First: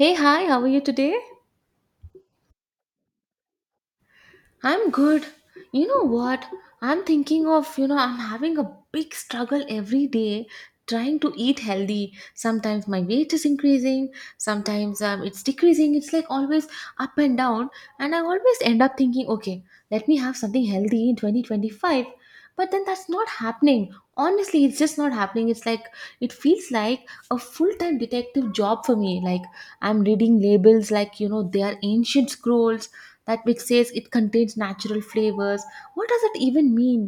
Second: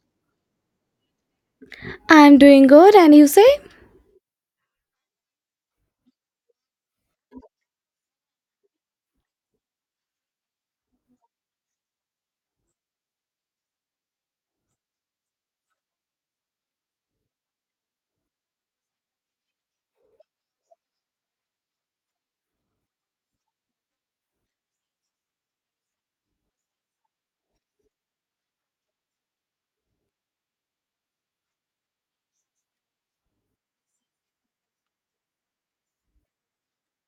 Hey, hi, how are you today? I'm doing good, and you say? I'm good. You know what? I'm thinking of, I'm having a big struggle every day trying to eat healthy. Sometimes my weight is increasing, sometimes it's decreasing. It's like always up and down. And I always end up thinking, okay, let me have something healthy in 2025. But then that's not happening. Honestly, it's just not happening. It's like, it feels like a full time detective job for me. Like, I'm reading labels like, they are ancient scrolls that which says it contains natural flavors. What does it even mean?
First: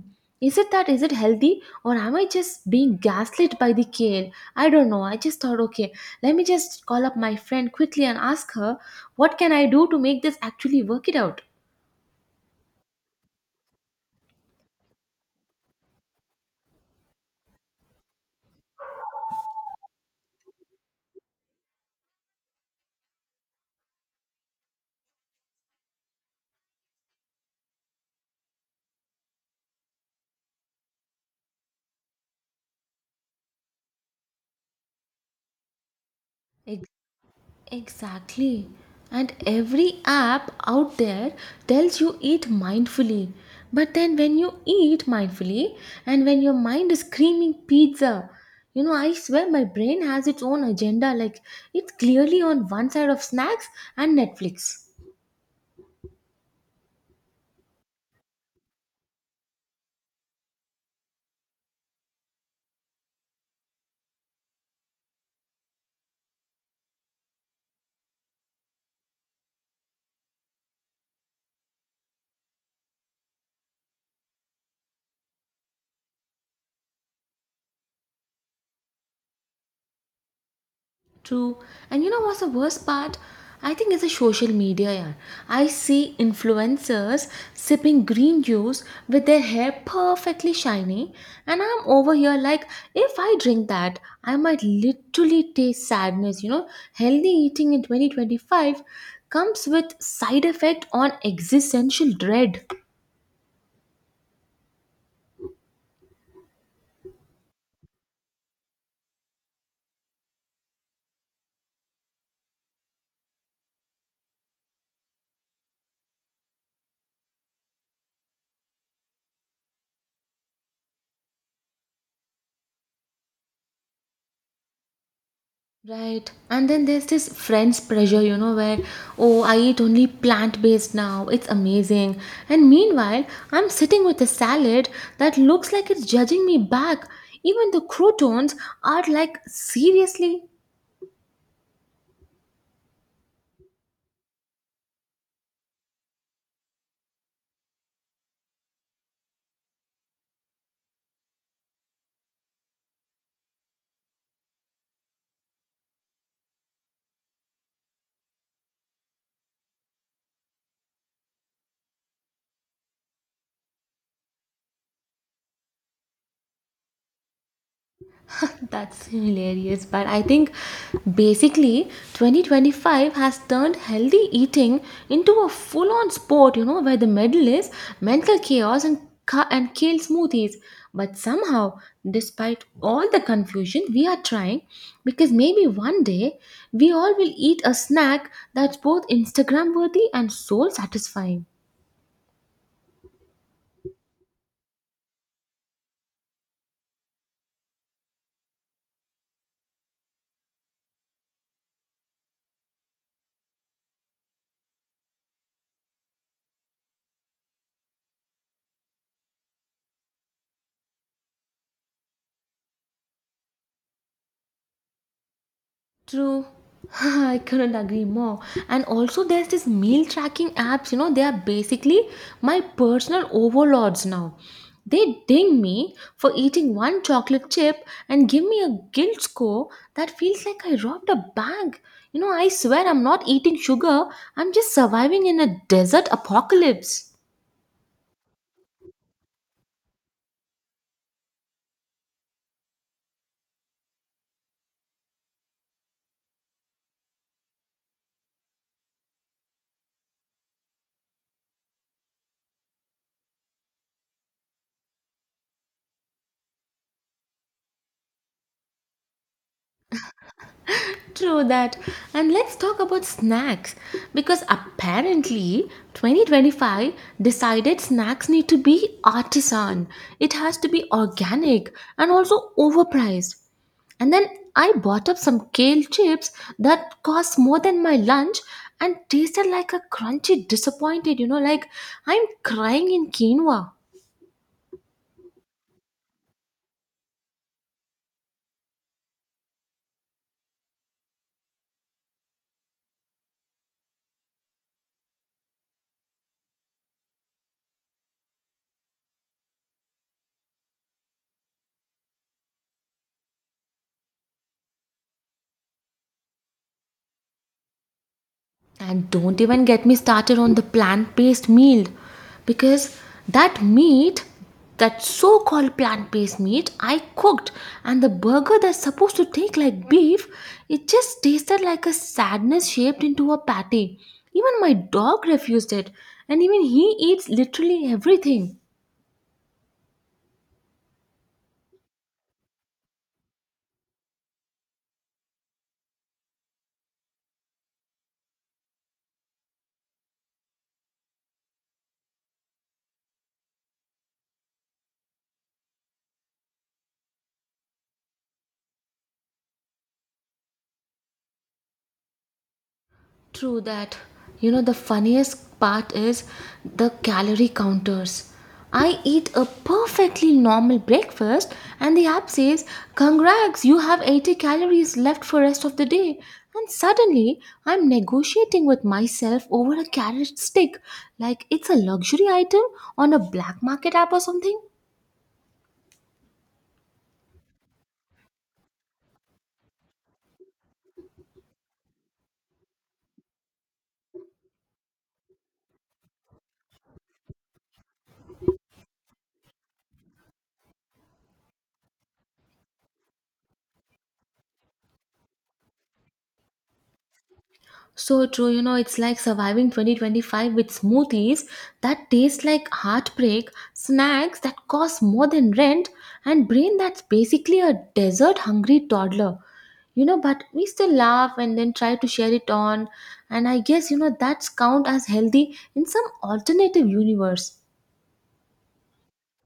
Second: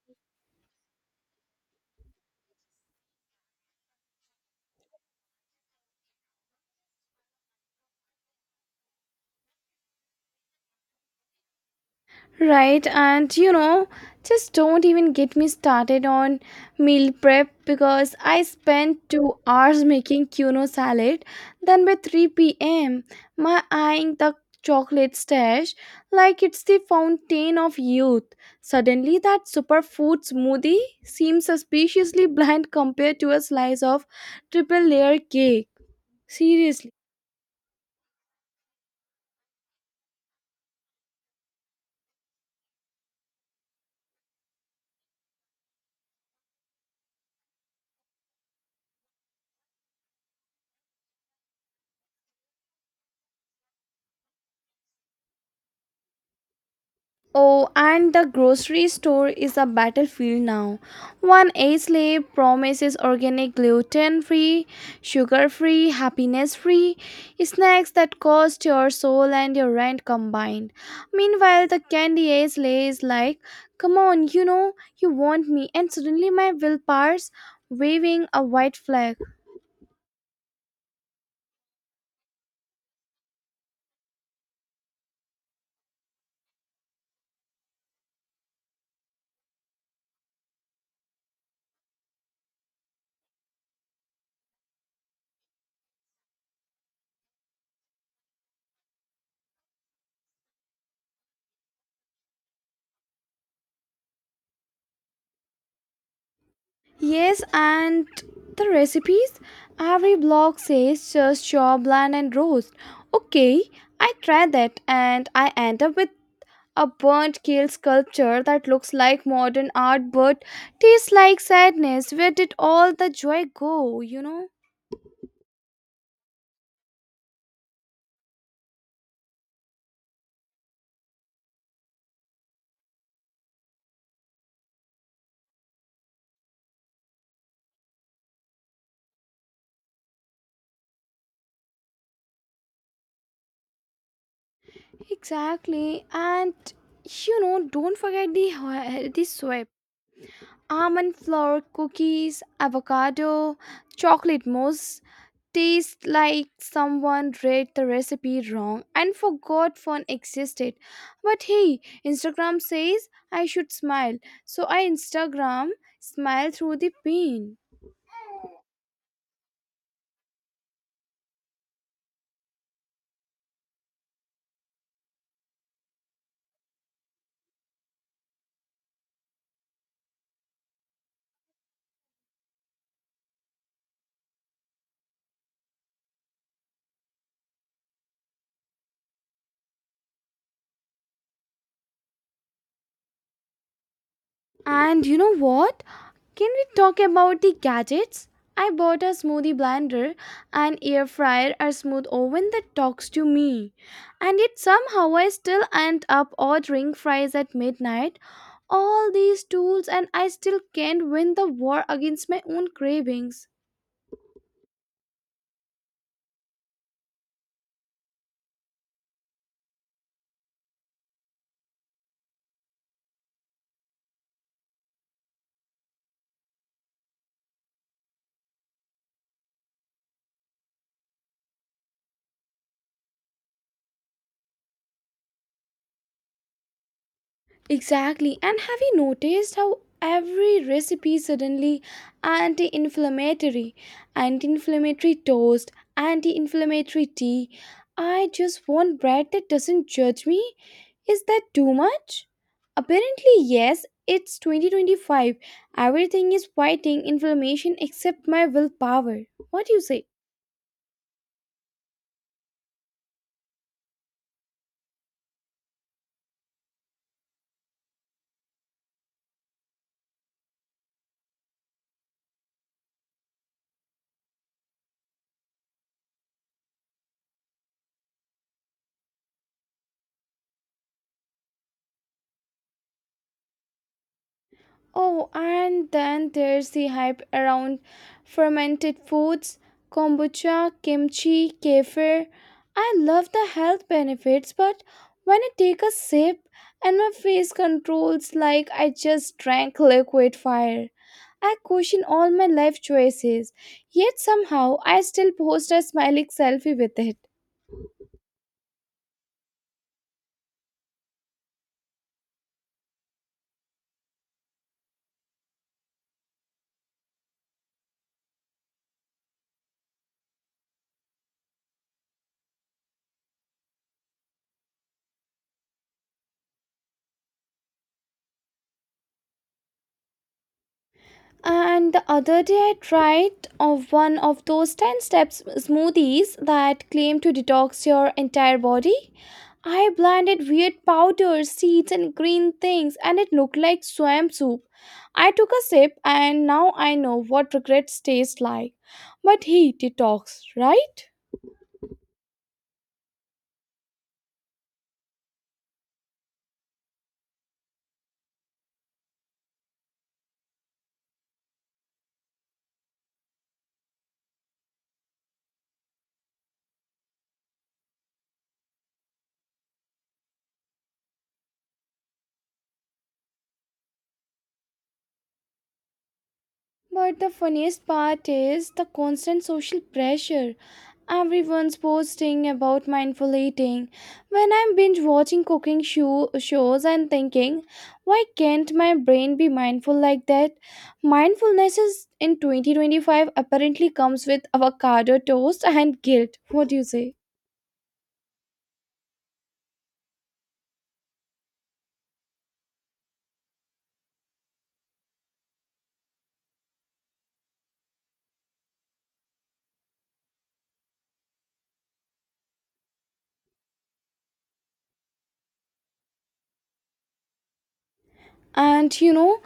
Is it that? Is it healthy? Or am I just being gaslit by the kale? I don't know, I just thought, okay, let me just call up my friend quickly and ask her what can I do to make this actually work it out. Right, and you know, just don't even get me started on meal prep because I spent 2 hours making quinoa salad. Then by 3 p.m., my eyeing the chocolate stash like it's the fountain of youth. Suddenly, that superfood smoothie seems suspiciously bland compared to a slice of triple layer cake. Seriously. Exactly. And every app out there tells you eat mindfully. But then when you eat mindfully and when your mind is screaming pizza, I swear my brain has its own agenda. Like, it's clearly on one side of snacks and Netflix. Oh, and the grocery store is a battlefield now. One age label promises organic, gluten free, sugar free, happiness free snacks that cost your soul and your rent combined. Meanwhile, the candy age label is like, come on, you know, you want me, and suddenly my willpower's waving a white flag. True. And you know what's the worst part? I think it's a social media, yeah. I see influencers sipping green juice with their hair perfectly shiny, and I'm over here like, if I drink that, I might literally taste sadness. You know, healthy eating in 2025 comes with side effect on existential dread. Yes, and the recipes? Every blog says just shop, blend, and roast. Okay, I try that and I end up with a burnt kale sculpture that looks like modern art but tastes like sadness. Where did all the joy go, you know? Right. And then there's this friends pressure, where, oh, I eat only plant based now. It's amazing. And meanwhile, I'm sitting with a salad that looks like it's judging me back. Even the croutons are like, seriously? Exactly, and you know, don't forget the, the soil. Almond flour cookies, avocado, chocolate mousse taste like someone read the recipe wrong and forgot fun existed. But hey, Instagram says I should smile, so I Instagram smile through the pain. That's hilarious. But I think basically 2025 has turned healthy eating into a full on sport, where the medal is mental chaos and, and kale smoothies. But somehow, despite all the confusion, we are trying because maybe one day we all will eat a snack that's both Instagram worthy and soul satisfying. And you know what? Can we talk about the gadgets? I bought a smoothie blender, an air fryer, a smooth oven that talks to me. And yet somehow I still end up ordering fries at midnight. All these tools, and I still can't win the war against my own cravings. True. I couldn't agree more. And also, there's this meal tracking apps, they are basically my personal overlords now. They ding me for eating one chocolate chip and give me a guilt score that feels like I robbed a bank. I swear I'm not eating sugar, I'm just surviving in a desert apocalypse. Exactly. And have you noticed how every recipe suddenly anti-inflammatory, anti-inflammatory toast, anti-inflammatory tea? I just want bread that doesn't judge me. Is that too much? Apparently, yes. It's 2025. Everything is fighting inflammation except my willpower. What do you say? True that. And let's talk about snacks because apparently 2025 decided snacks need to be artisan. It has to be organic and also overpriced. And then I bought up some kale chips that cost more than my lunch and tasted like a crunchy disappointed, like I'm crying in quinoa. Oh, and then there's the hype around fermented foods, kombucha, kimchi, kefir. I love the health benefits, but when I take a sip and my face controls like I just drank liquid fire, I question all my life choices. Yet somehow I still post a smiling selfie with it. And don't even get me started on the plant based meal because that meat, that so called plant based meat, I cooked and the burger that's supposed to taste like beef, it just tasted like a sadness shaped into a patty. Even my dog refused it, and even he eats literally everything. And the other day, I tried of one of those 10 steps smoothies that claim to detox your entire body. I blended weird powders, seeds, and green things, and it looked like swamp soup. I took a sip, and now I know what regrets taste like. But he detox, right? True that. The funniest part is the calorie counters. I eat a perfectly normal breakfast and the app says, "Congrats, you have 80 calories left for rest of the day." And suddenly, I'm negotiating with myself over a carrot stick like it's a luxury item on a black market app or something. But the funniest part is the constant social pressure. Everyone's posting about mindful eating. When I'm binge watching shows, I'm thinking, why can't my brain be mindful like that? Mindfulness is in 2025 apparently comes with avocado toast and guilt. What do you say? So true, it's like surviving 2025 with smoothies that taste like heartbreak, snacks that cost more than rent, and brain that's basically a desert hungry toddler. But we still laugh and then try to share it on, and I guess, that's count as healthy in some alternative universe. And you know,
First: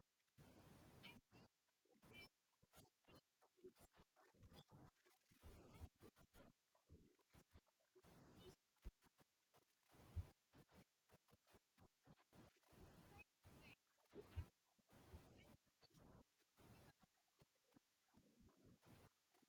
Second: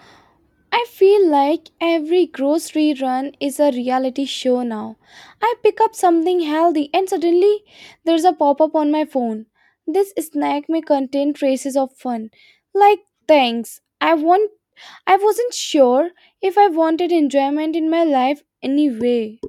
I feel like every grocery run is a reality show now. I pick up something healthy and suddenly there's a pop up on my phone. This snack may contain traces of fun. Like thanks. I wasn't sure if I wanted enjoyment in my life anyway.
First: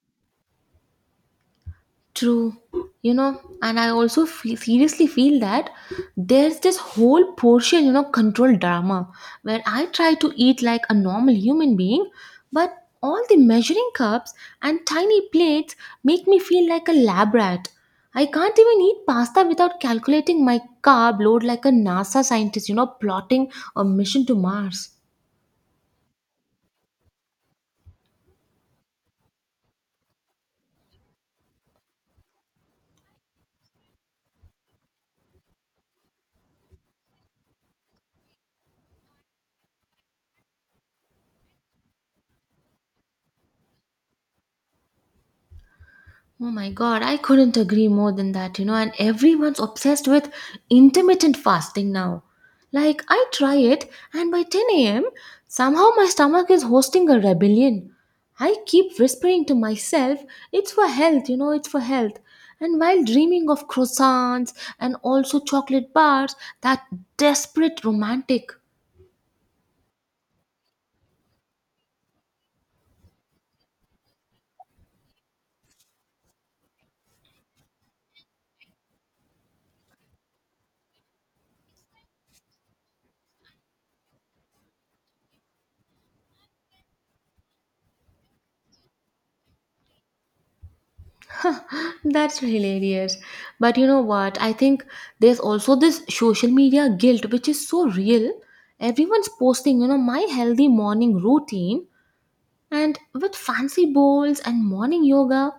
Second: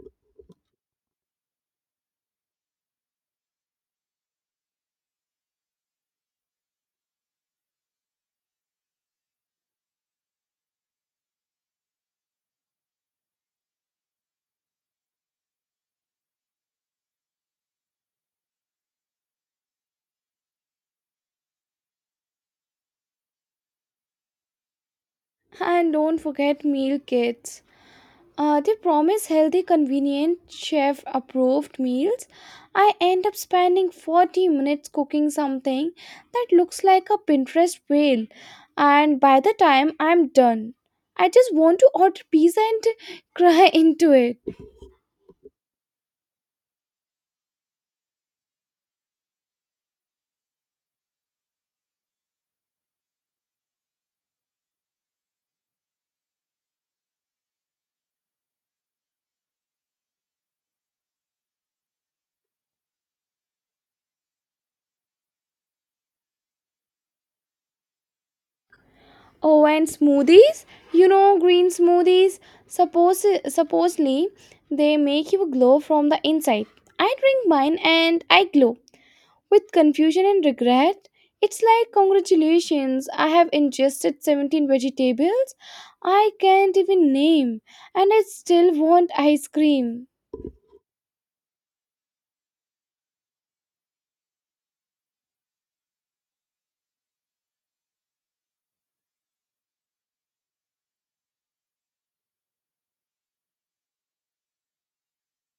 True, and I also feel, seriously feel that there's this whole portion, control drama where I try to eat like a normal human being, but all the measuring cups and tiny plates make me feel like a lab rat. I can't even eat pasta without calculating my carb load like a NASA scientist, plotting a mission to Mars. And don't forget meal kits. They promise healthy, convenient, chef approved meals. I end up spending 40 minutes cooking something that looks like a Pinterest whale, and by the time I'm done, I just want to order pizza and cry into it. Oh my god, I couldn't agree more than that, and everyone's obsessed with intermittent fasting now. Like, I try it, and by 10 a.m., somehow my stomach is hosting a rebellion. I keep whispering to myself, it's for health, it's for health. And while dreaming of croissants and also chocolate bars, that desperate romantic. Oh, and smoothies? You know, green smoothies. Supposedly they make you glow from the inside. I drink mine and I glow. With confusion and regret, it's like, congratulations, I have ingested 17 vegetables I can't even name, and I still want ice cream. That's hilarious. But you know what? I think there's also this social media guilt which is so real. Everyone's posting, my healthy morning routine and with fancy bowls and morning yoga.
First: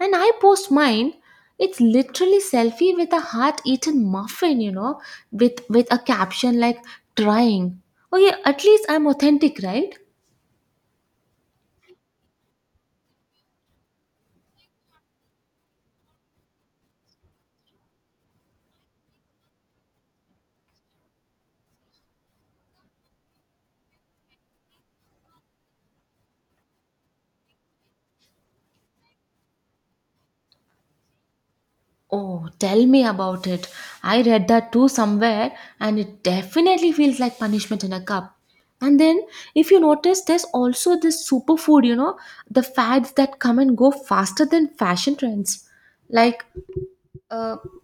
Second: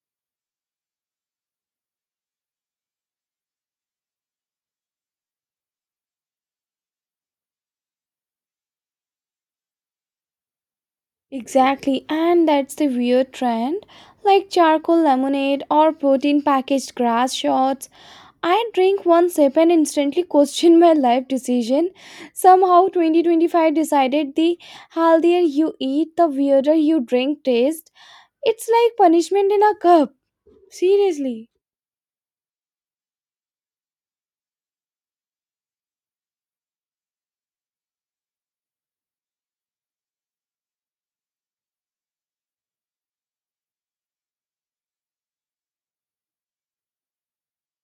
And I post mine. It's literally selfie with a heart-eaten muffin, with a caption like trying. Okay, at least I'm authentic, right? Exactly, and that's the weird trend. Like charcoal lemonade or protein packaged grass shots, I drink one sip and instantly question my life decision. Somehow, 2025 decided the healthier you eat, the weirder you drink taste. It's like punishment in a cup. Seriously. Oh, tell me about it. I read that too somewhere, and it definitely feels like punishment in a cup. And then, if you notice, there's also this superfood, the fads that come and go faster than fashion trends. Like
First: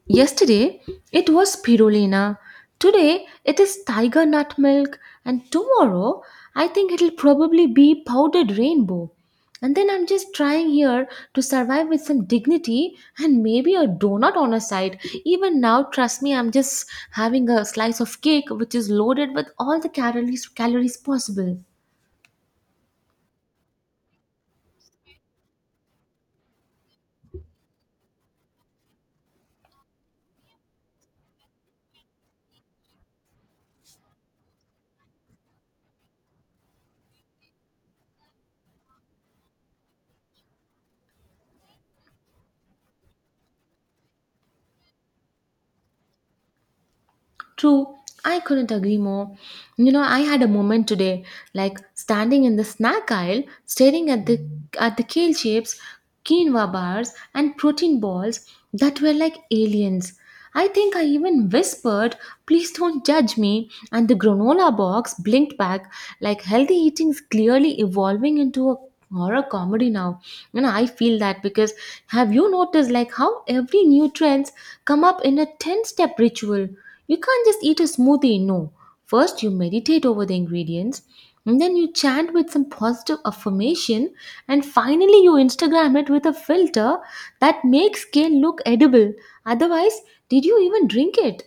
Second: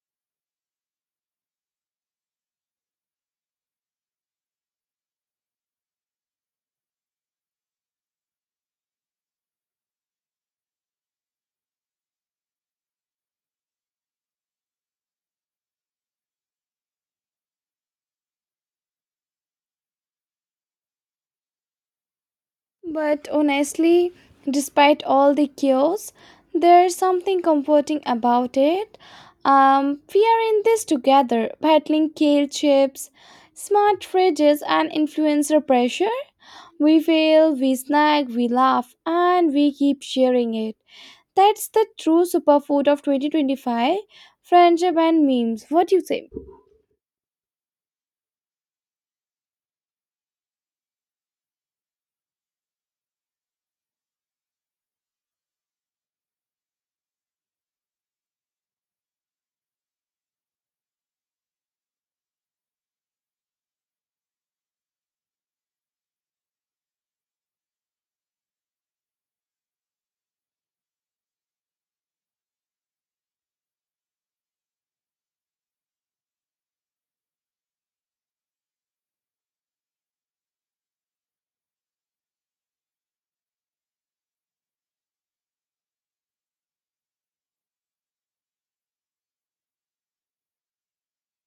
yesterday it was spirulina, today it is tiger nut milk, and tomorrow I think it'll probably be powdered rainbow. And then I'm just trying here to survive with some dignity and maybe a donut on a side. Even now, trust me, I'm just having a slice of cake which is loaded with all the calories possible. But honestly, despite all the chaos, there's something comforting about it. We are in this together, battling kale chips, smart fridges, and influencer pressure. We fail, we snack, we laugh, and we keep sharing it. That's the true superfood of 2025, friendship and memes. What do you say? True, I couldn't agree more. I had a moment today, like standing in the snack aisle, staring at the kale chips, quinoa bars, and protein balls that were like aliens. I think I even whispered, "Please don't judge me," and the granola box blinked back, like healthy eating is clearly evolving into a horror comedy now. I feel that because have you noticed like how every new trends come up in a ten-step ritual? You can't just eat a smoothie, no. First, you meditate over the ingredients, and then you chant with some positive affirmation, and finally, you Instagram it with a filter that makes kale look edible. Otherwise, did you even drink it?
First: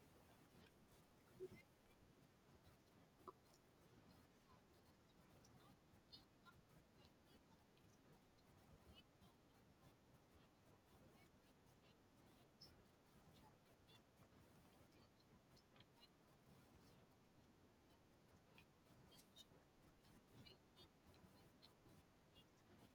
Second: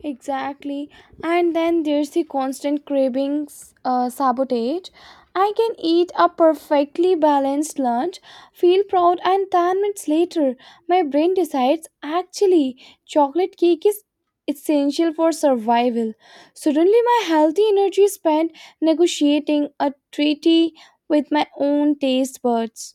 Exactly. And then there's the constant cravings sabotage. I can eat a perfectly balanced lunch, feel proud, and 10 minutes later, my brain decides actually, chocolate cake is essential for survival. Suddenly, my healthy energy is spent negotiating a treaty with my own taste buds.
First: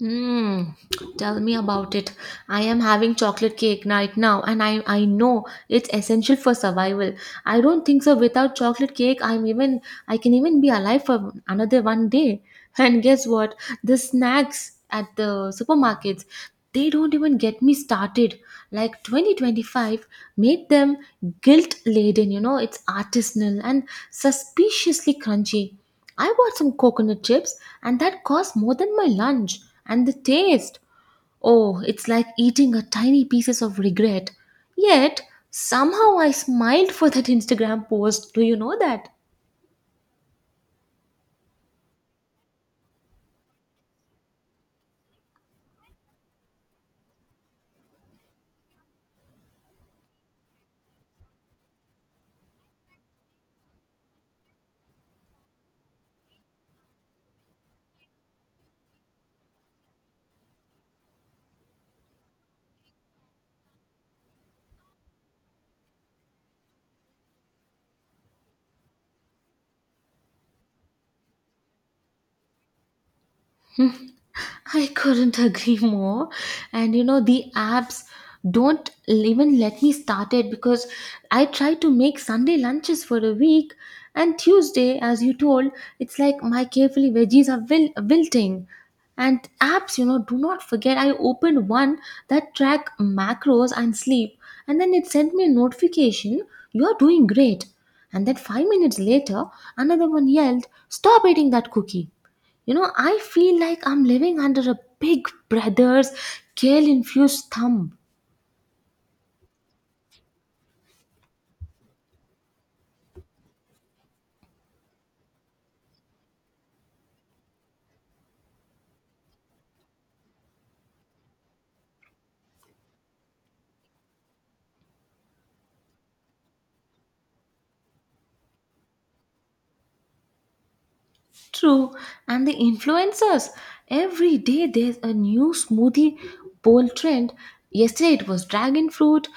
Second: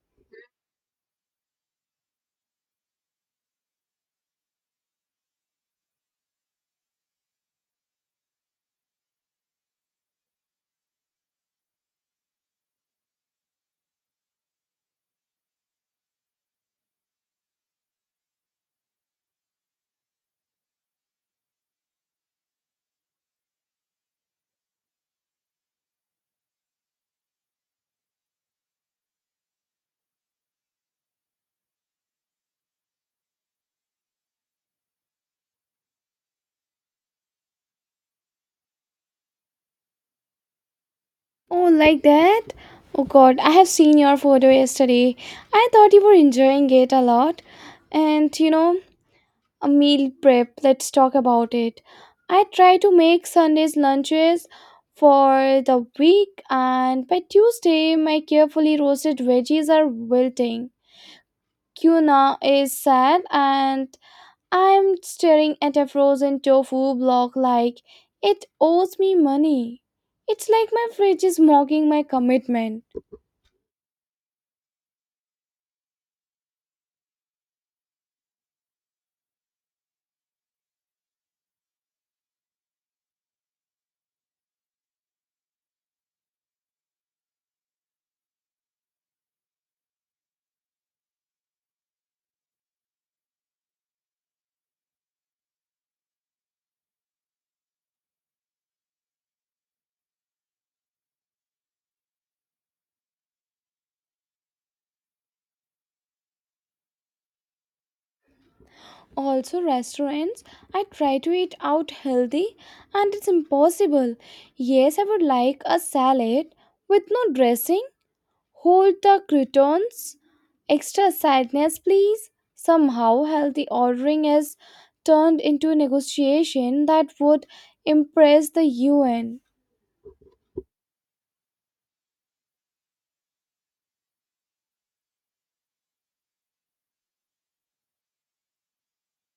Mm, tell me about it. I am having chocolate cake right now, and I know it's essential for survival. I don't think so. Without chocolate cake, I can even be alive for another one day. And guess what? The snacks at the supermarkets, they don't even get me started. Like 2025 made them guilt laden. It's artisanal and suspiciously crunchy. I bought some coconut chips and that cost more than my lunch. And the taste oh, it's like eating a tiny pieces of regret. Yet, somehow I smiled for that Instagram post. Do you know that? Oh, like that? Oh god, I have seen your photo yesterday. I thought you were enjoying it a lot. And you know, a meal prep, let's talk about it. I try to make Sunday's lunches for the week, and by Tuesday, my carefully roasted veggies are wilting. Kuna is sad, and I'm staring at a frozen tofu block like it owes me money. It's like my fridge is mocking my commitment. I couldn't agree more. And the apps don't even let me start it because I tried to make Sunday lunches for a week, and Tuesday, as you told, it's like my carefully veggies are wilting. And apps, do not forget. I opened one that track macros and sleep, and then it sent me a notification you are doing great. And then 5 minutes later, another one yelled, Stop eating that cookie. I feel like I'm living under a big brother's kale infused thumb. Also, restaurants, I try to eat out healthy and it's impossible. Yes, I would like a salad with no dressing, whole the croutons, extra sadness, please. Somehow, healthy ordering has turned into a negotiation that would impress the UN. True. And the influencers. Every day there's a new smoothie bowl trend. Yesterday it was dragon fruit,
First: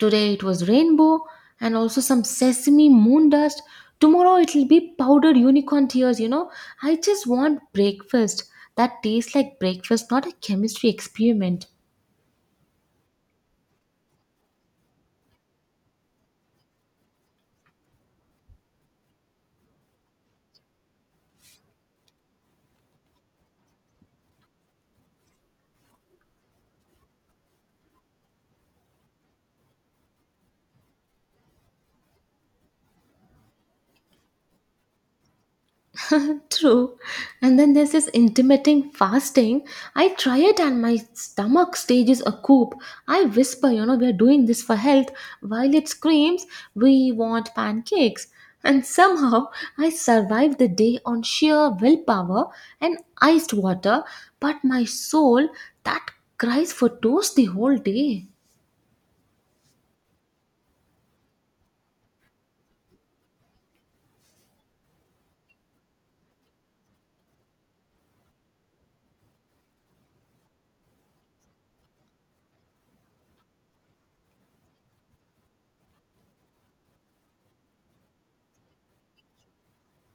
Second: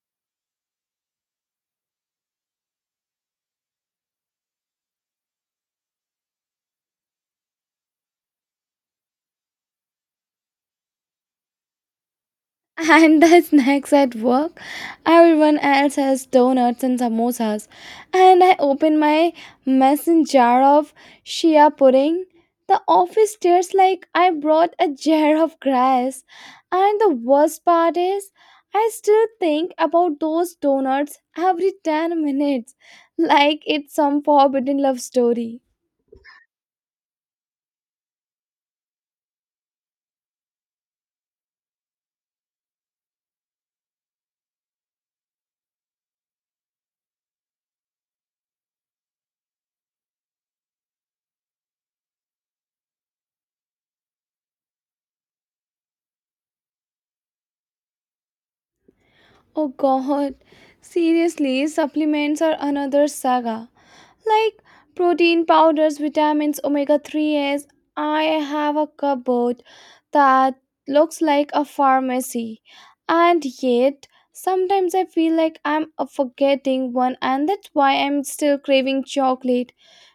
today it was rainbow, and also some sesame moon dust. Tomorrow it'll be powdered unicorn tears. I just want breakfast that tastes like breakfast, not a chemistry experiment. And the snacks at work. Everyone else has donuts and samosas. And I open my mason jar of shia pudding. The office stares like I brought a jar of grass. And the worst part is, I still think about those donuts every 10 minutes. Like it's some forbidden love story. True. And then there's this intermittent fasting. I try it and my stomach stages a coup. I whisper, we are doing this for health, while it screams, we want pancakes. And somehow I survived the day on sheer willpower and iced water, but my soul that cries for toast the whole day. Oh god. Seriously, supplements are another saga. Like protein powders, vitamins, omega 3s. I have a cupboard that looks like a pharmacy, and yet sometimes I feel like I'm forgetting one, and that's why I'm still craving chocolate.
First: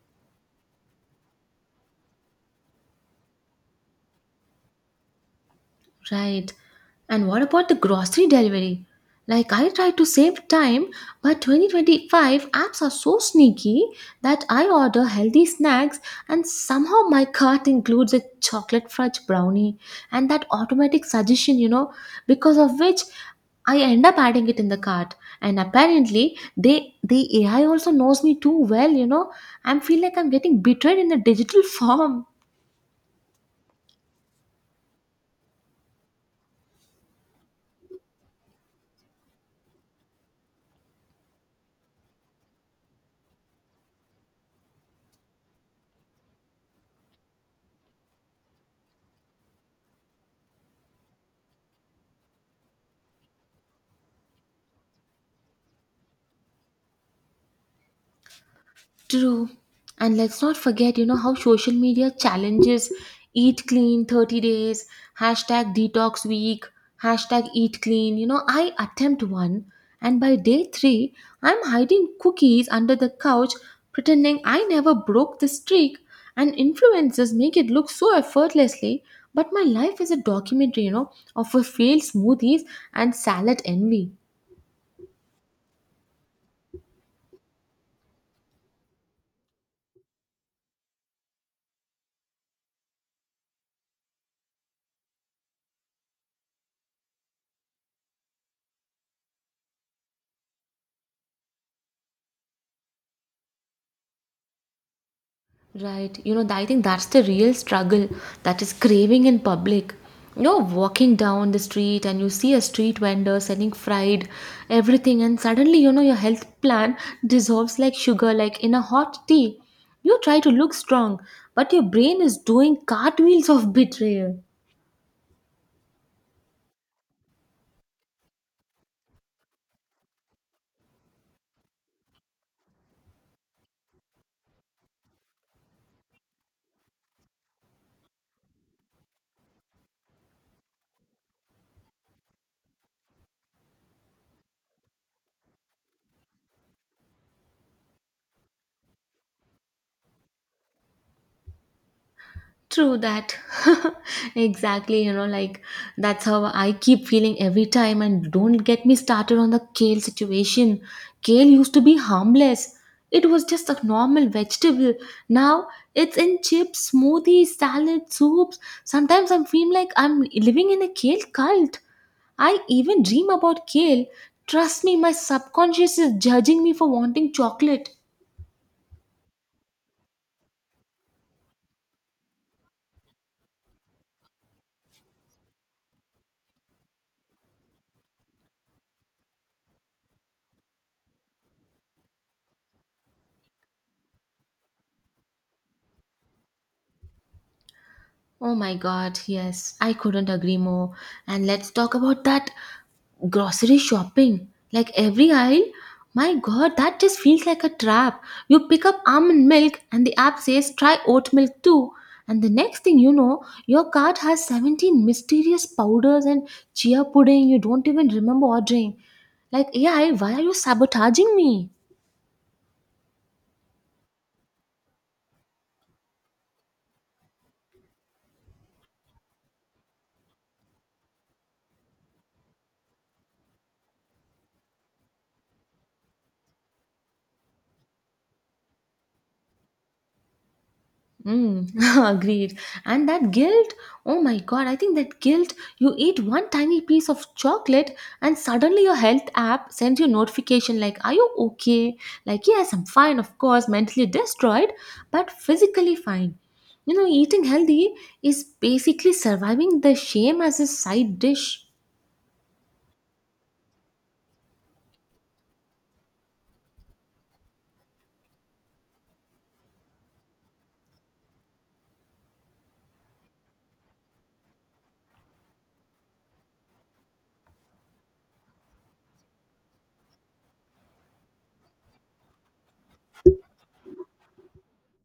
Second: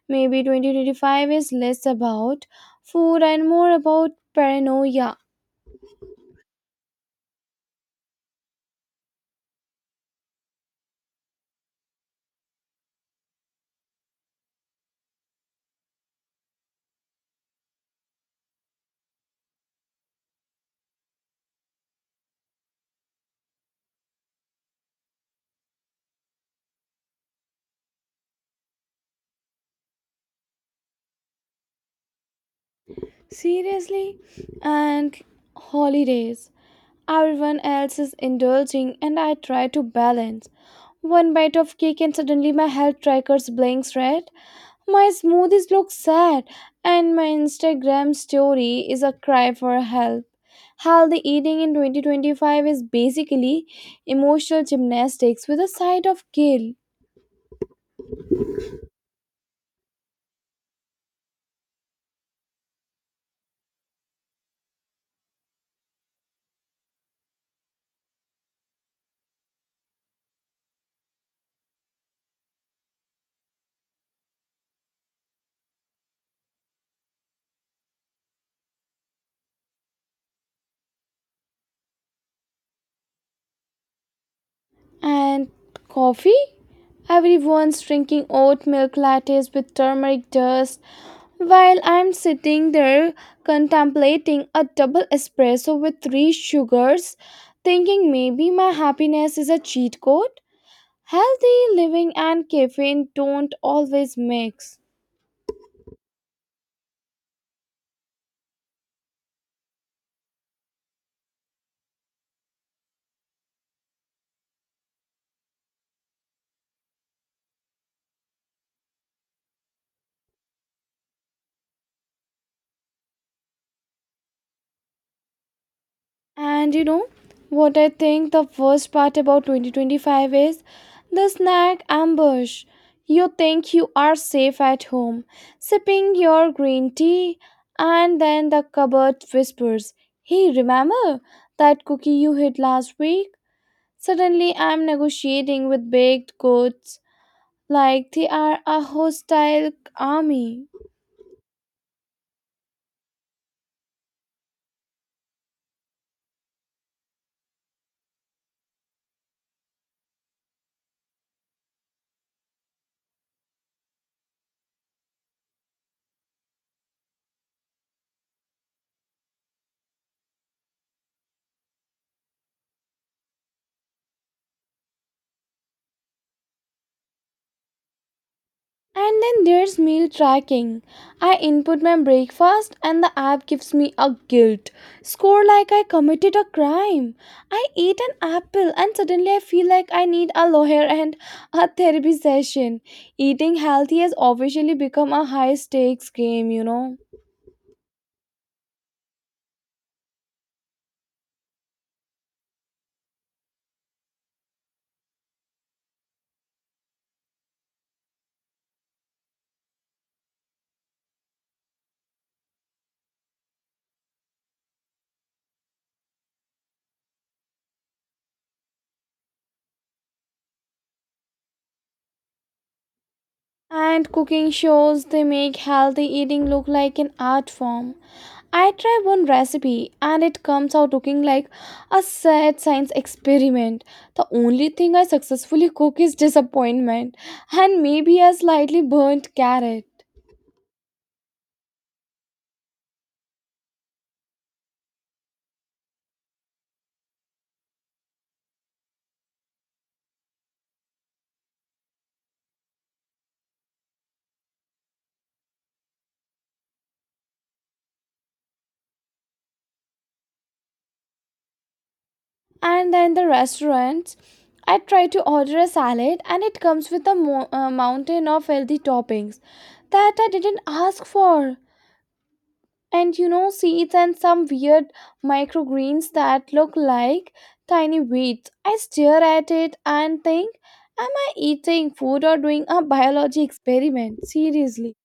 Maybe 2025 is less about food and more about paranoia. Right. And what about the grocery delivery? Like, I try to save time, but 2025 apps are so sneaky that I order healthy snacks and somehow my cart includes a chocolate fudge brownie and that automatic suggestion, because of which I end up adding it in the cart. And apparently, the AI also knows me too well. I am feel like I'm getting betrayed in a digital form. Seriously, and holidays. Everyone else is indulging, and I try to balance. One bite of cake, and suddenly my health trackers blinks red. My smoothies look sad, and my Instagram story is a cry for help. Healthy eating in 2025 is basically emotional gymnastics with a side of guilt. True. And let's not forget, how social media challenges eat clean 30 days, hashtag detox week, hashtag eat clean. I attempt one, and by day three, I'm hiding cookies under the couch, pretending I never broke the streak. And influencers make it look so effortlessly, but my life is a documentary, of a failed smoothies and salad envy. And coffee? Everyone's drinking oat milk lattes with turmeric dust, while I'm sitting there contemplating a double espresso with three sugars, thinking maybe my happiness is a cheat code, healthy living and caffeine don't always mix. Right. I think that's the real struggle that is craving in public. You're walking down the street and you see a street vendor selling fried everything, and suddenly, your health plan dissolves like sugar, like in a hot tea. You try to look strong, but your brain is doing cartwheels of betrayal. And you know what I think the worst part about 2025 is? The snack ambush. You think you are safe at home, sipping your green tea, and then the cupboard whispers, hey, remember that cookie you hid last week? Suddenly, I'm negotiating with baked goods like they are a hostile army. True that. Exactly, you know, like that's how I keep feeling every time. And don't get me started on the kale situation. Kale used to be harmless, it was just a normal vegetable. Now it's in chips, smoothies, salad, soups. Sometimes I feel like I'm living in a kale cult. I even dream about kale. Trust me, my subconscious is judging me for wanting chocolate. And then there's meal tracking. I input my breakfast and the app gives me a guilt score like I committed a crime. I eat an apple and suddenly I feel like I need a lawyer and a therapy session. Eating healthy has officially become a high stakes game, you know. Oh my God, yes, I couldn't agree more. And let's talk about that grocery shopping. Like every aisle, my God, that just feels like a trap. You pick up almond milk and the app says try oat milk too, and the next thing you know your cart has 17 mysterious powders and chia pudding you don't even remember ordering. Like, AI, why are you sabotaging me? And cooking shows, they make healthy eating look like an art form. I try one recipe and it comes out looking like a sad science experiment. The only thing I successfully cook is disappointment and maybe a slightly burnt carrot. Mm, agreed. And that guilt, oh my God, I think that guilt, you eat one tiny piece of chocolate and suddenly your health app sends you notification like, are you okay? Like, yes, I'm fine, of course, mentally destroyed, but physically fine. You know, eating healthy is basically surviving the shame as a side dish. And then the restaurants, I try to order a salad and it comes with a mountain of healthy toppings that I didn't ask for. And you know, seeds and some weird microgreens that look like tiny weeds. I stare at it and think, am I eating food or doing a biology experiment? Seriously.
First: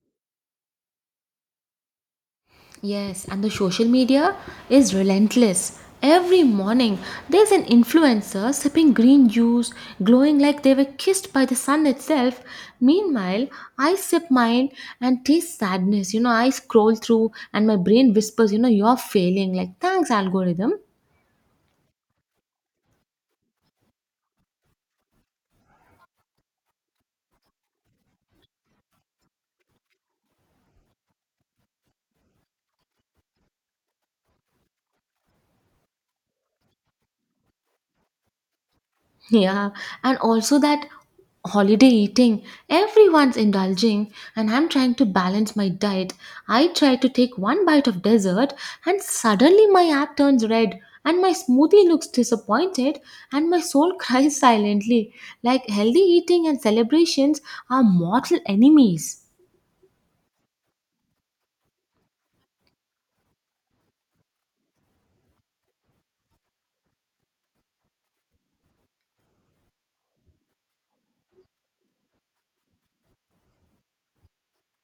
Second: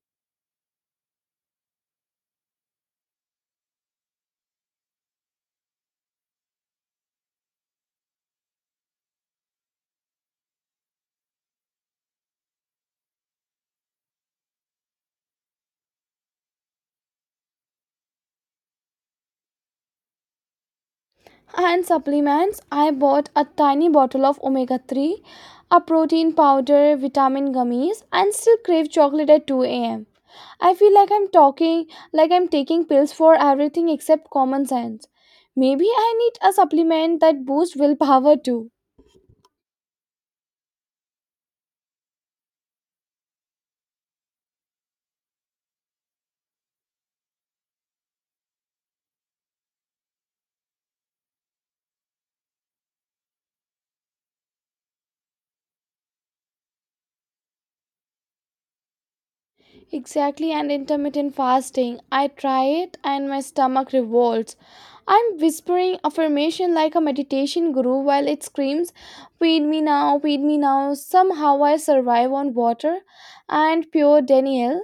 Yes, and the social media is relentless. Every morning, there's an influencer sipping green juice, glowing like they were kissed by the sun itself. Meanwhile, I sip mine and taste sadness. You know, I scroll through and my brain whispers, you know, you're failing. Like, thanks, algorithm. And supplements, I bought a tiny bottle of omega 3, a protein powder, vitamin gummies, and still crave chocolate at 2 a.m. I feel like I'm talking, Like I'm taking pills for everything except common sense. Maybe I need a supplement that boosts willpower too. Yeah, and also that holiday eating, everyone's indulging, and I'm trying to balance my diet. I try to take one bite of dessert, and suddenly my app turns red, and my smoothie looks disappointed, and my soul cries silently. Like, healthy eating and celebrations are mortal enemies. Exactly, and intermittent fasting. I try it and my stomach revolts. I'm whispering affirmation like a meditation guru while it screams, feed me now, feed me now. Somehow I survive on water and pure Daniel,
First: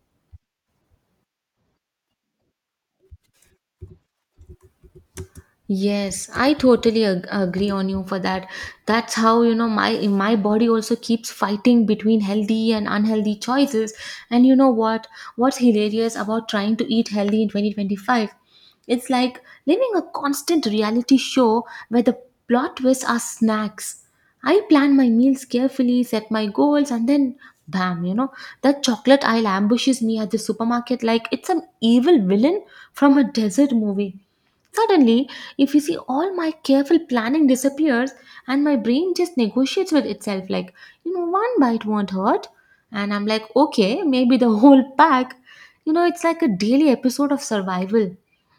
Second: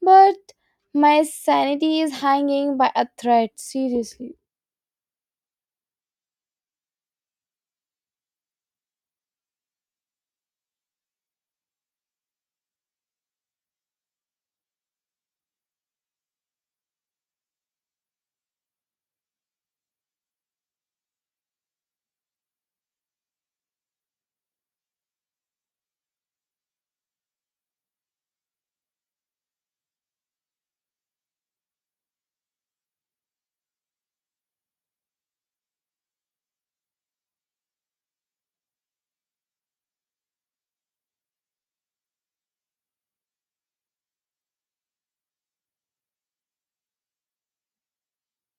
but my sanity is hanging by a thread, seriously. Yes, I totally agree on you for that. That's how you know my body also keeps fighting between healthy and unhealthy choices. And you know what? What's hilarious about trying to eat healthy in 2025? It's like living a constant reality show where the plot twists are snacks. I plan my meals carefully, set my goals, and then bam, you know, that chocolate aisle ambushes me at the supermarket like it's an evil villain from a desert movie. Suddenly, if you see, all my careful planning disappears and my brain just negotiates with itself like, you know, one bite won't hurt. And I'm like, okay, maybe the whole pack. You know, it's like a daily episode of survival.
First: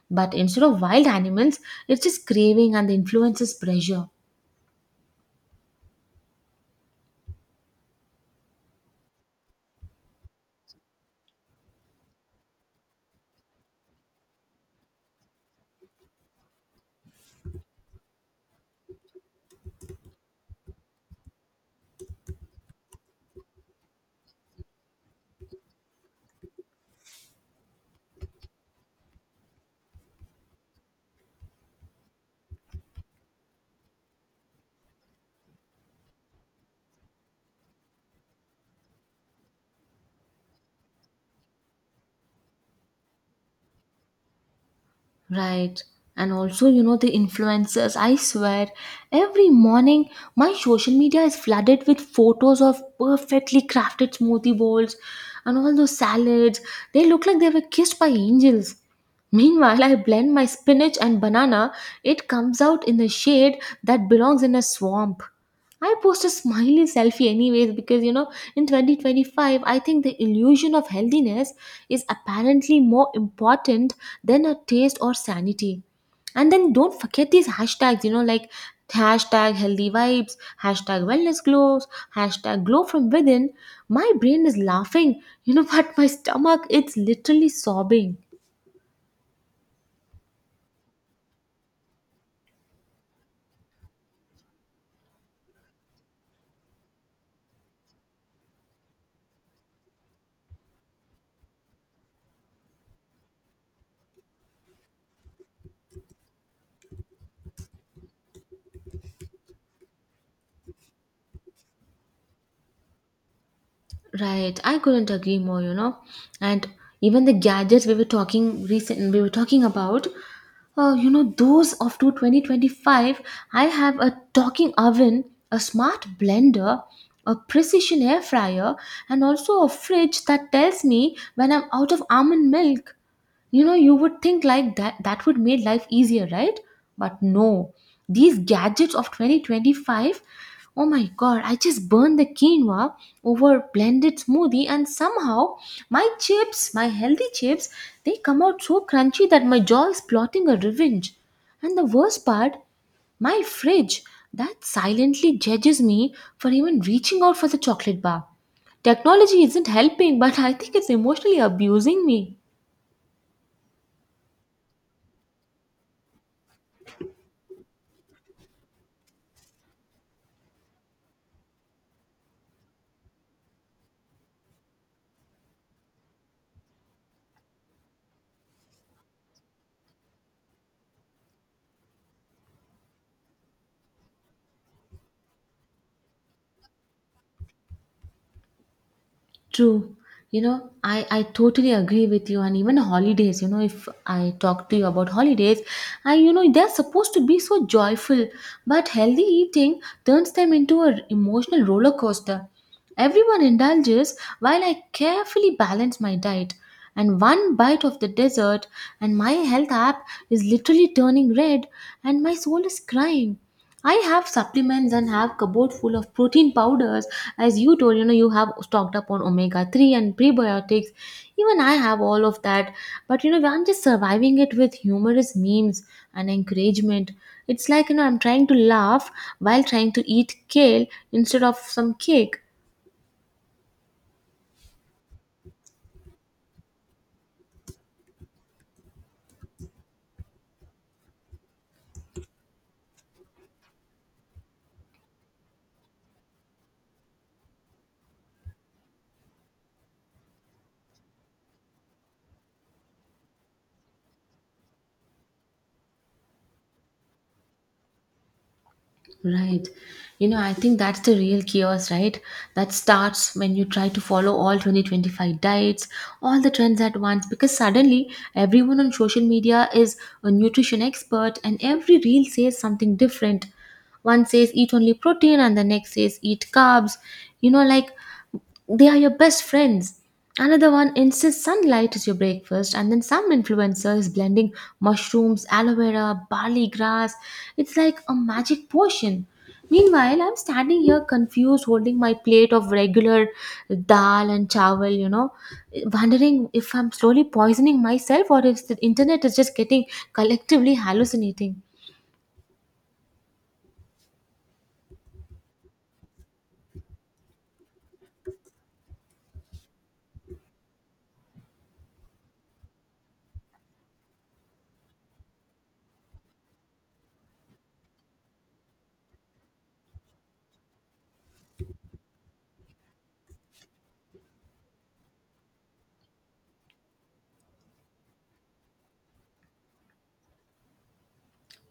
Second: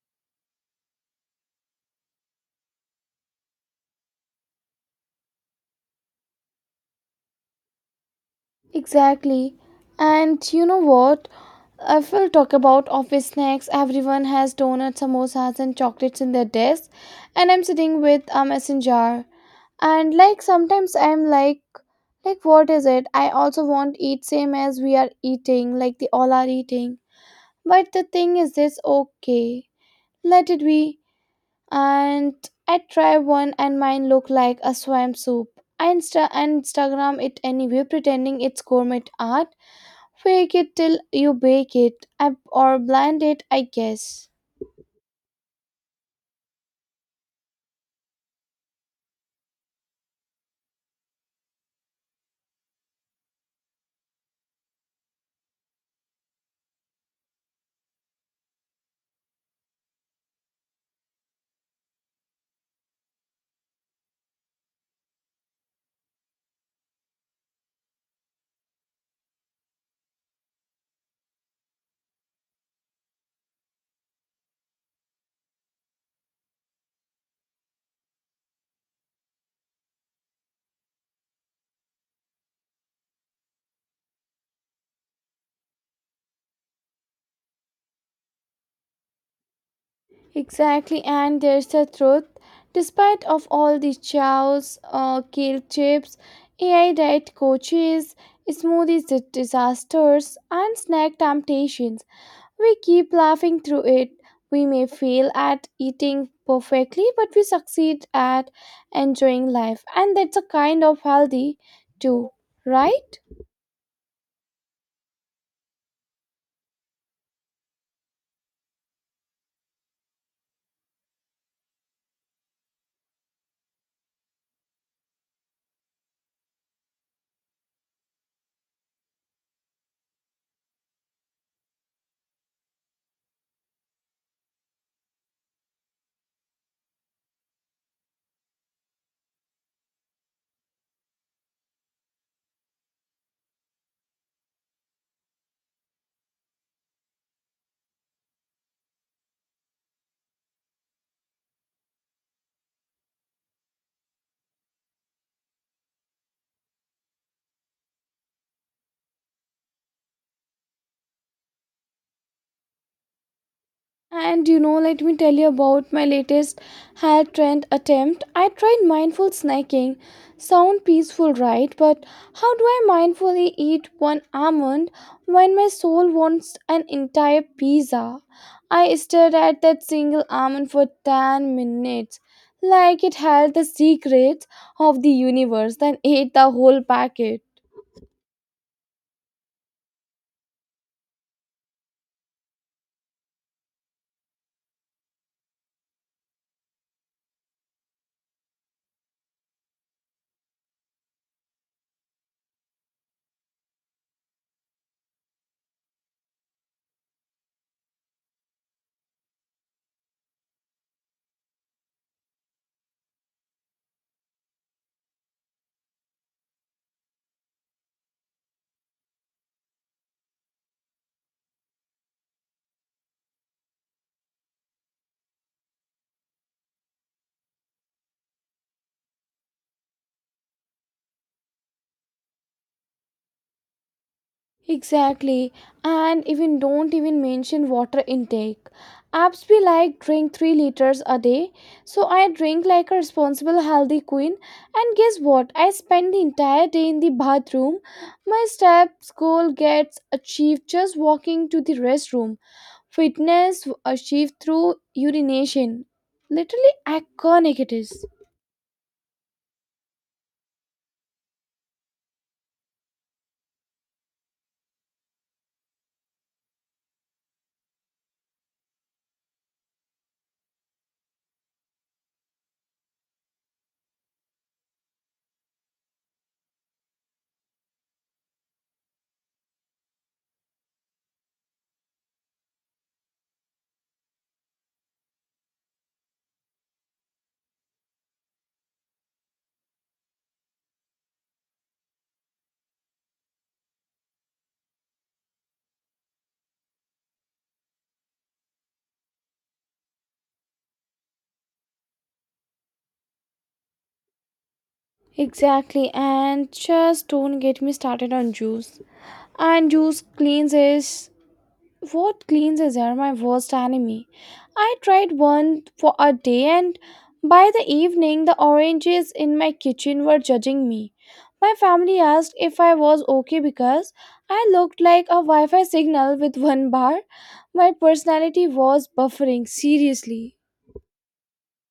But instead of wild animals, it's just craving and the influences pressure. Exactly. And you know what? If we'll talk about office snacks, everyone has donuts, samosas, and chocolates in their desk, and I'm sitting with a messenger. And like sometimes I'm like what is it? I also want eat same as we are eating, like the all are eating. But the thing is this okay? Let it be. And I try one, and mine look like a swam soup. I Instagram it anyway, pretending it's gourmet art. Fake it till you bake it, or blend it, I guess. Right. And also, you know, the influencers, I swear, every morning my social media is flooded with photos of perfectly crafted smoothie bowls and all those salads. They look like they were kissed by angels. Meanwhile, I blend my spinach and banana, it comes out in the shade that belongs in a swamp. I post a smiley selfie anyways, because you know, in 2025, I think the illusion of healthiness is apparently more important than a taste or sanity. And then don't forget these hashtags, you know, like hashtag healthy vibes, hashtag wellness glows, hashtag glow from within. My brain is laughing, you know, but my stomach, it's literally sobbing. Exactly, and there's the truth. Despite of all the chows, kale chips, AI diet coaches, disasters, and snack temptations, we keep laughing through it. We may fail at eating perfectly, but we succeed at enjoying life, and that's a kind of healthy too, right? Right, I couldn't agree more, you know. And even the gadgets we were talking about, you know, those of to 2025, I have a talking oven, a smart blender, a precision air fryer, and also a fridge that tells me when I'm out of almond milk. You know, you would think like that would make life easier, right? But no, these gadgets of 2025, oh my God, I just burned the quinoa, over blended smoothie, and somehow my healthy chips, they come out so crunchy that my jaw is plotting a revenge. And the worst part, my fridge that silently judges me for even reaching out for the chocolate bar. Technology isn't helping, but I think it's emotionally abusing me. And you know, let me tell you about my latest hair trend attempt. I tried mindful snacking. Sound peaceful, right? But how do I mindfully eat one almond when my soul wants an entire pizza? I stared at that single almond for 10 minutes, like it held the secrets of the universe, then ate the whole packet. True. You know, I totally agree with you. And even holidays, you know, if I talk to you about holidays, I, you know, they're supposed to be so joyful, but healthy eating turns them into an emotional roller coaster. Everyone indulges while I carefully balance my diet. And one bite of the dessert, and my health app is literally turning red, and my soul is crying. I have supplements and have cupboard full of protein powders. As you told, you know, you have stocked up on omega 3 and prebiotics. Even I have all of that. But, you know, I'm just surviving it with humorous memes and encouragement. It's like, you know, I'm trying to laugh while trying to eat kale instead of some cake. Exactly, and even don't even mention water intake. Apps be like drink 3 liters a day, so I drink like a responsible healthy queen. And guess what? I spend the entire day in the bathroom. My steps goal gets achieved just walking to the restroom. Fitness achieved through urination. Literally iconic it is. Right. You know, I think that's the real chaos, right? That starts when you try to follow all 2025 diets, all the trends at once, because suddenly everyone on social media is a nutrition expert and every reel says something different. One says eat only protein, and the next says eat carbs. You know, like they are your best friends. Another one insists sunlight is your breakfast, and then some influencer is blending mushrooms, aloe vera, barley grass. It's like a magic potion. Meanwhile, I'm standing here confused, holding my plate of regular dal and chawal, you know, wondering if I'm slowly poisoning myself or if the internet is just getting collectively hallucinating. Exactly, and just don't get me started on juice and juice cleanses. What cleansers are my worst enemy. I tried one for a day, and by the evening, the oranges in my kitchen were judging me. My family asked if I was okay because I looked like a Wi Fi signal with one bar. My personality was buffering, seriously.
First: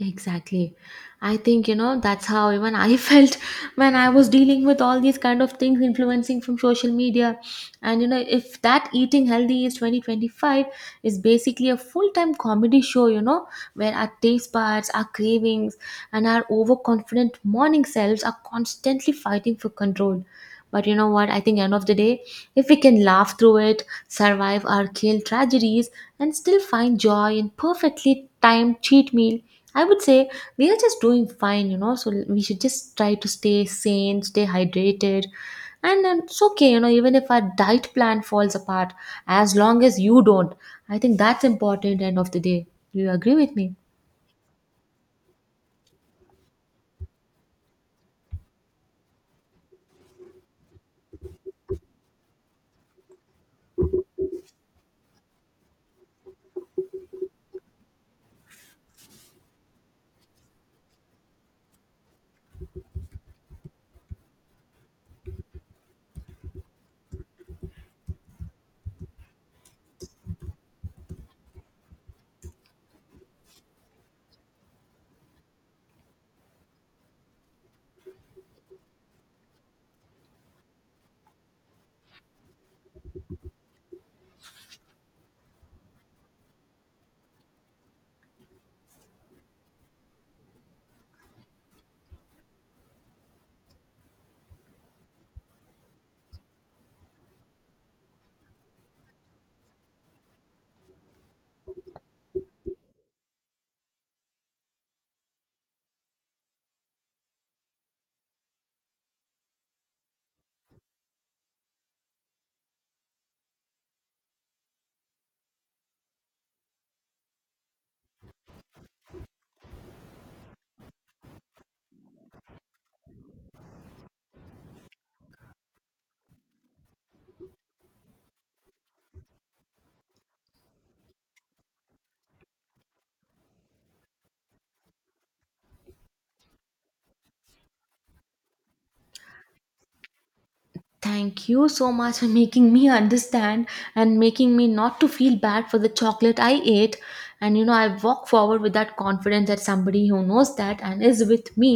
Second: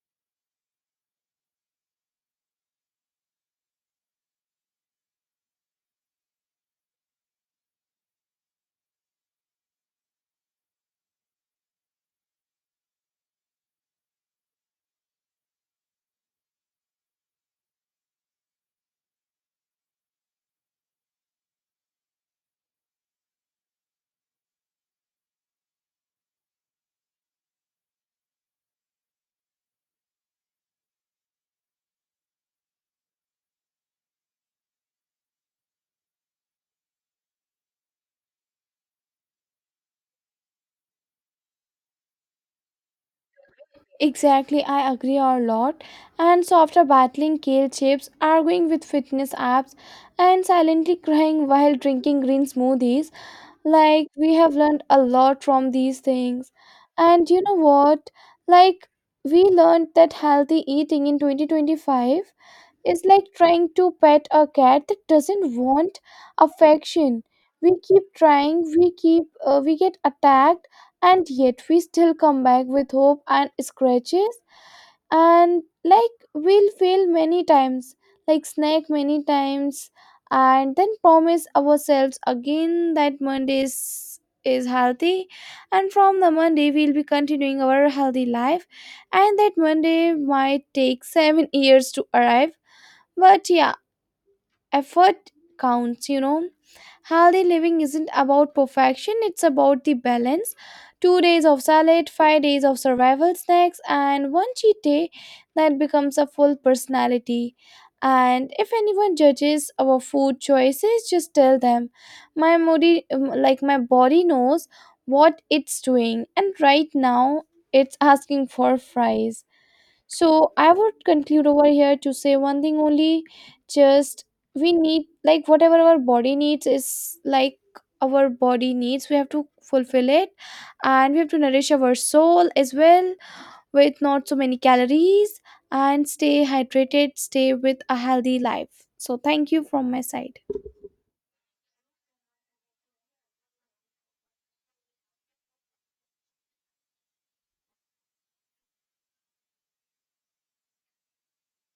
Exactly. I think, you know, that's how even I felt when I was dealing with all these kind of things influencing from social media. And, you know, if that Eating Healthy is 2025, is basically a full time comedy show, you know, where our taste buds, our cravings, and our overconfident morning selves are constantly fighting for control. But you know what? I think end of the day, if we can laugh through it, survive our kale tragedies, and still find joy in perfectly timed cheat meal, I would say we are just doing fine, you know. So we should just try to stay sane, stay hydrated, and then it's okay, you know. Even if our diet plan falls apart, as long as you don't, I think that's important. End of the day, do you agree with me? Exactly, I agree a lot. And so after battling kale chips, arguing with fitness apps, and silently crying while drinking green smoothies, like, we have learned a lot from these things. And you know what? Like, we learned that healthy eating in 2025 is like trying to pet a cat that doesn't want affection. We keep trying, we get attacked, and yet we still come back with hope and scratches, and like we'll fail many times, like snake many times, and then promise ourselves again that Monday's is healthy, and from the Monday we'll be continuing our healthy life. And that Monday might take 7 years to arrive, but yeah, effort counts, you know. Healthy living isn't about perfection, it's about the balance. 2 days of salad, 5 days of survival snacks, and one cheat day that becomes a full personality. And if anyone judges our food choices, just tell them. My body, like my body knows what it's doing, and right now it's asking for fries. So I would conclude over here to say one thing only, just we need, like whatever our body needs is like our body needs, we have to fulfill it, and we have to nourish our soul as well with not so many calories, and stay hydrated, stay with a healthy life. So thank you from my side. Thank you so much for making me understand and making me not to feel bad for the chocolate I ate. And you know, I walk forward with that confidence that somebody who knows that and is with me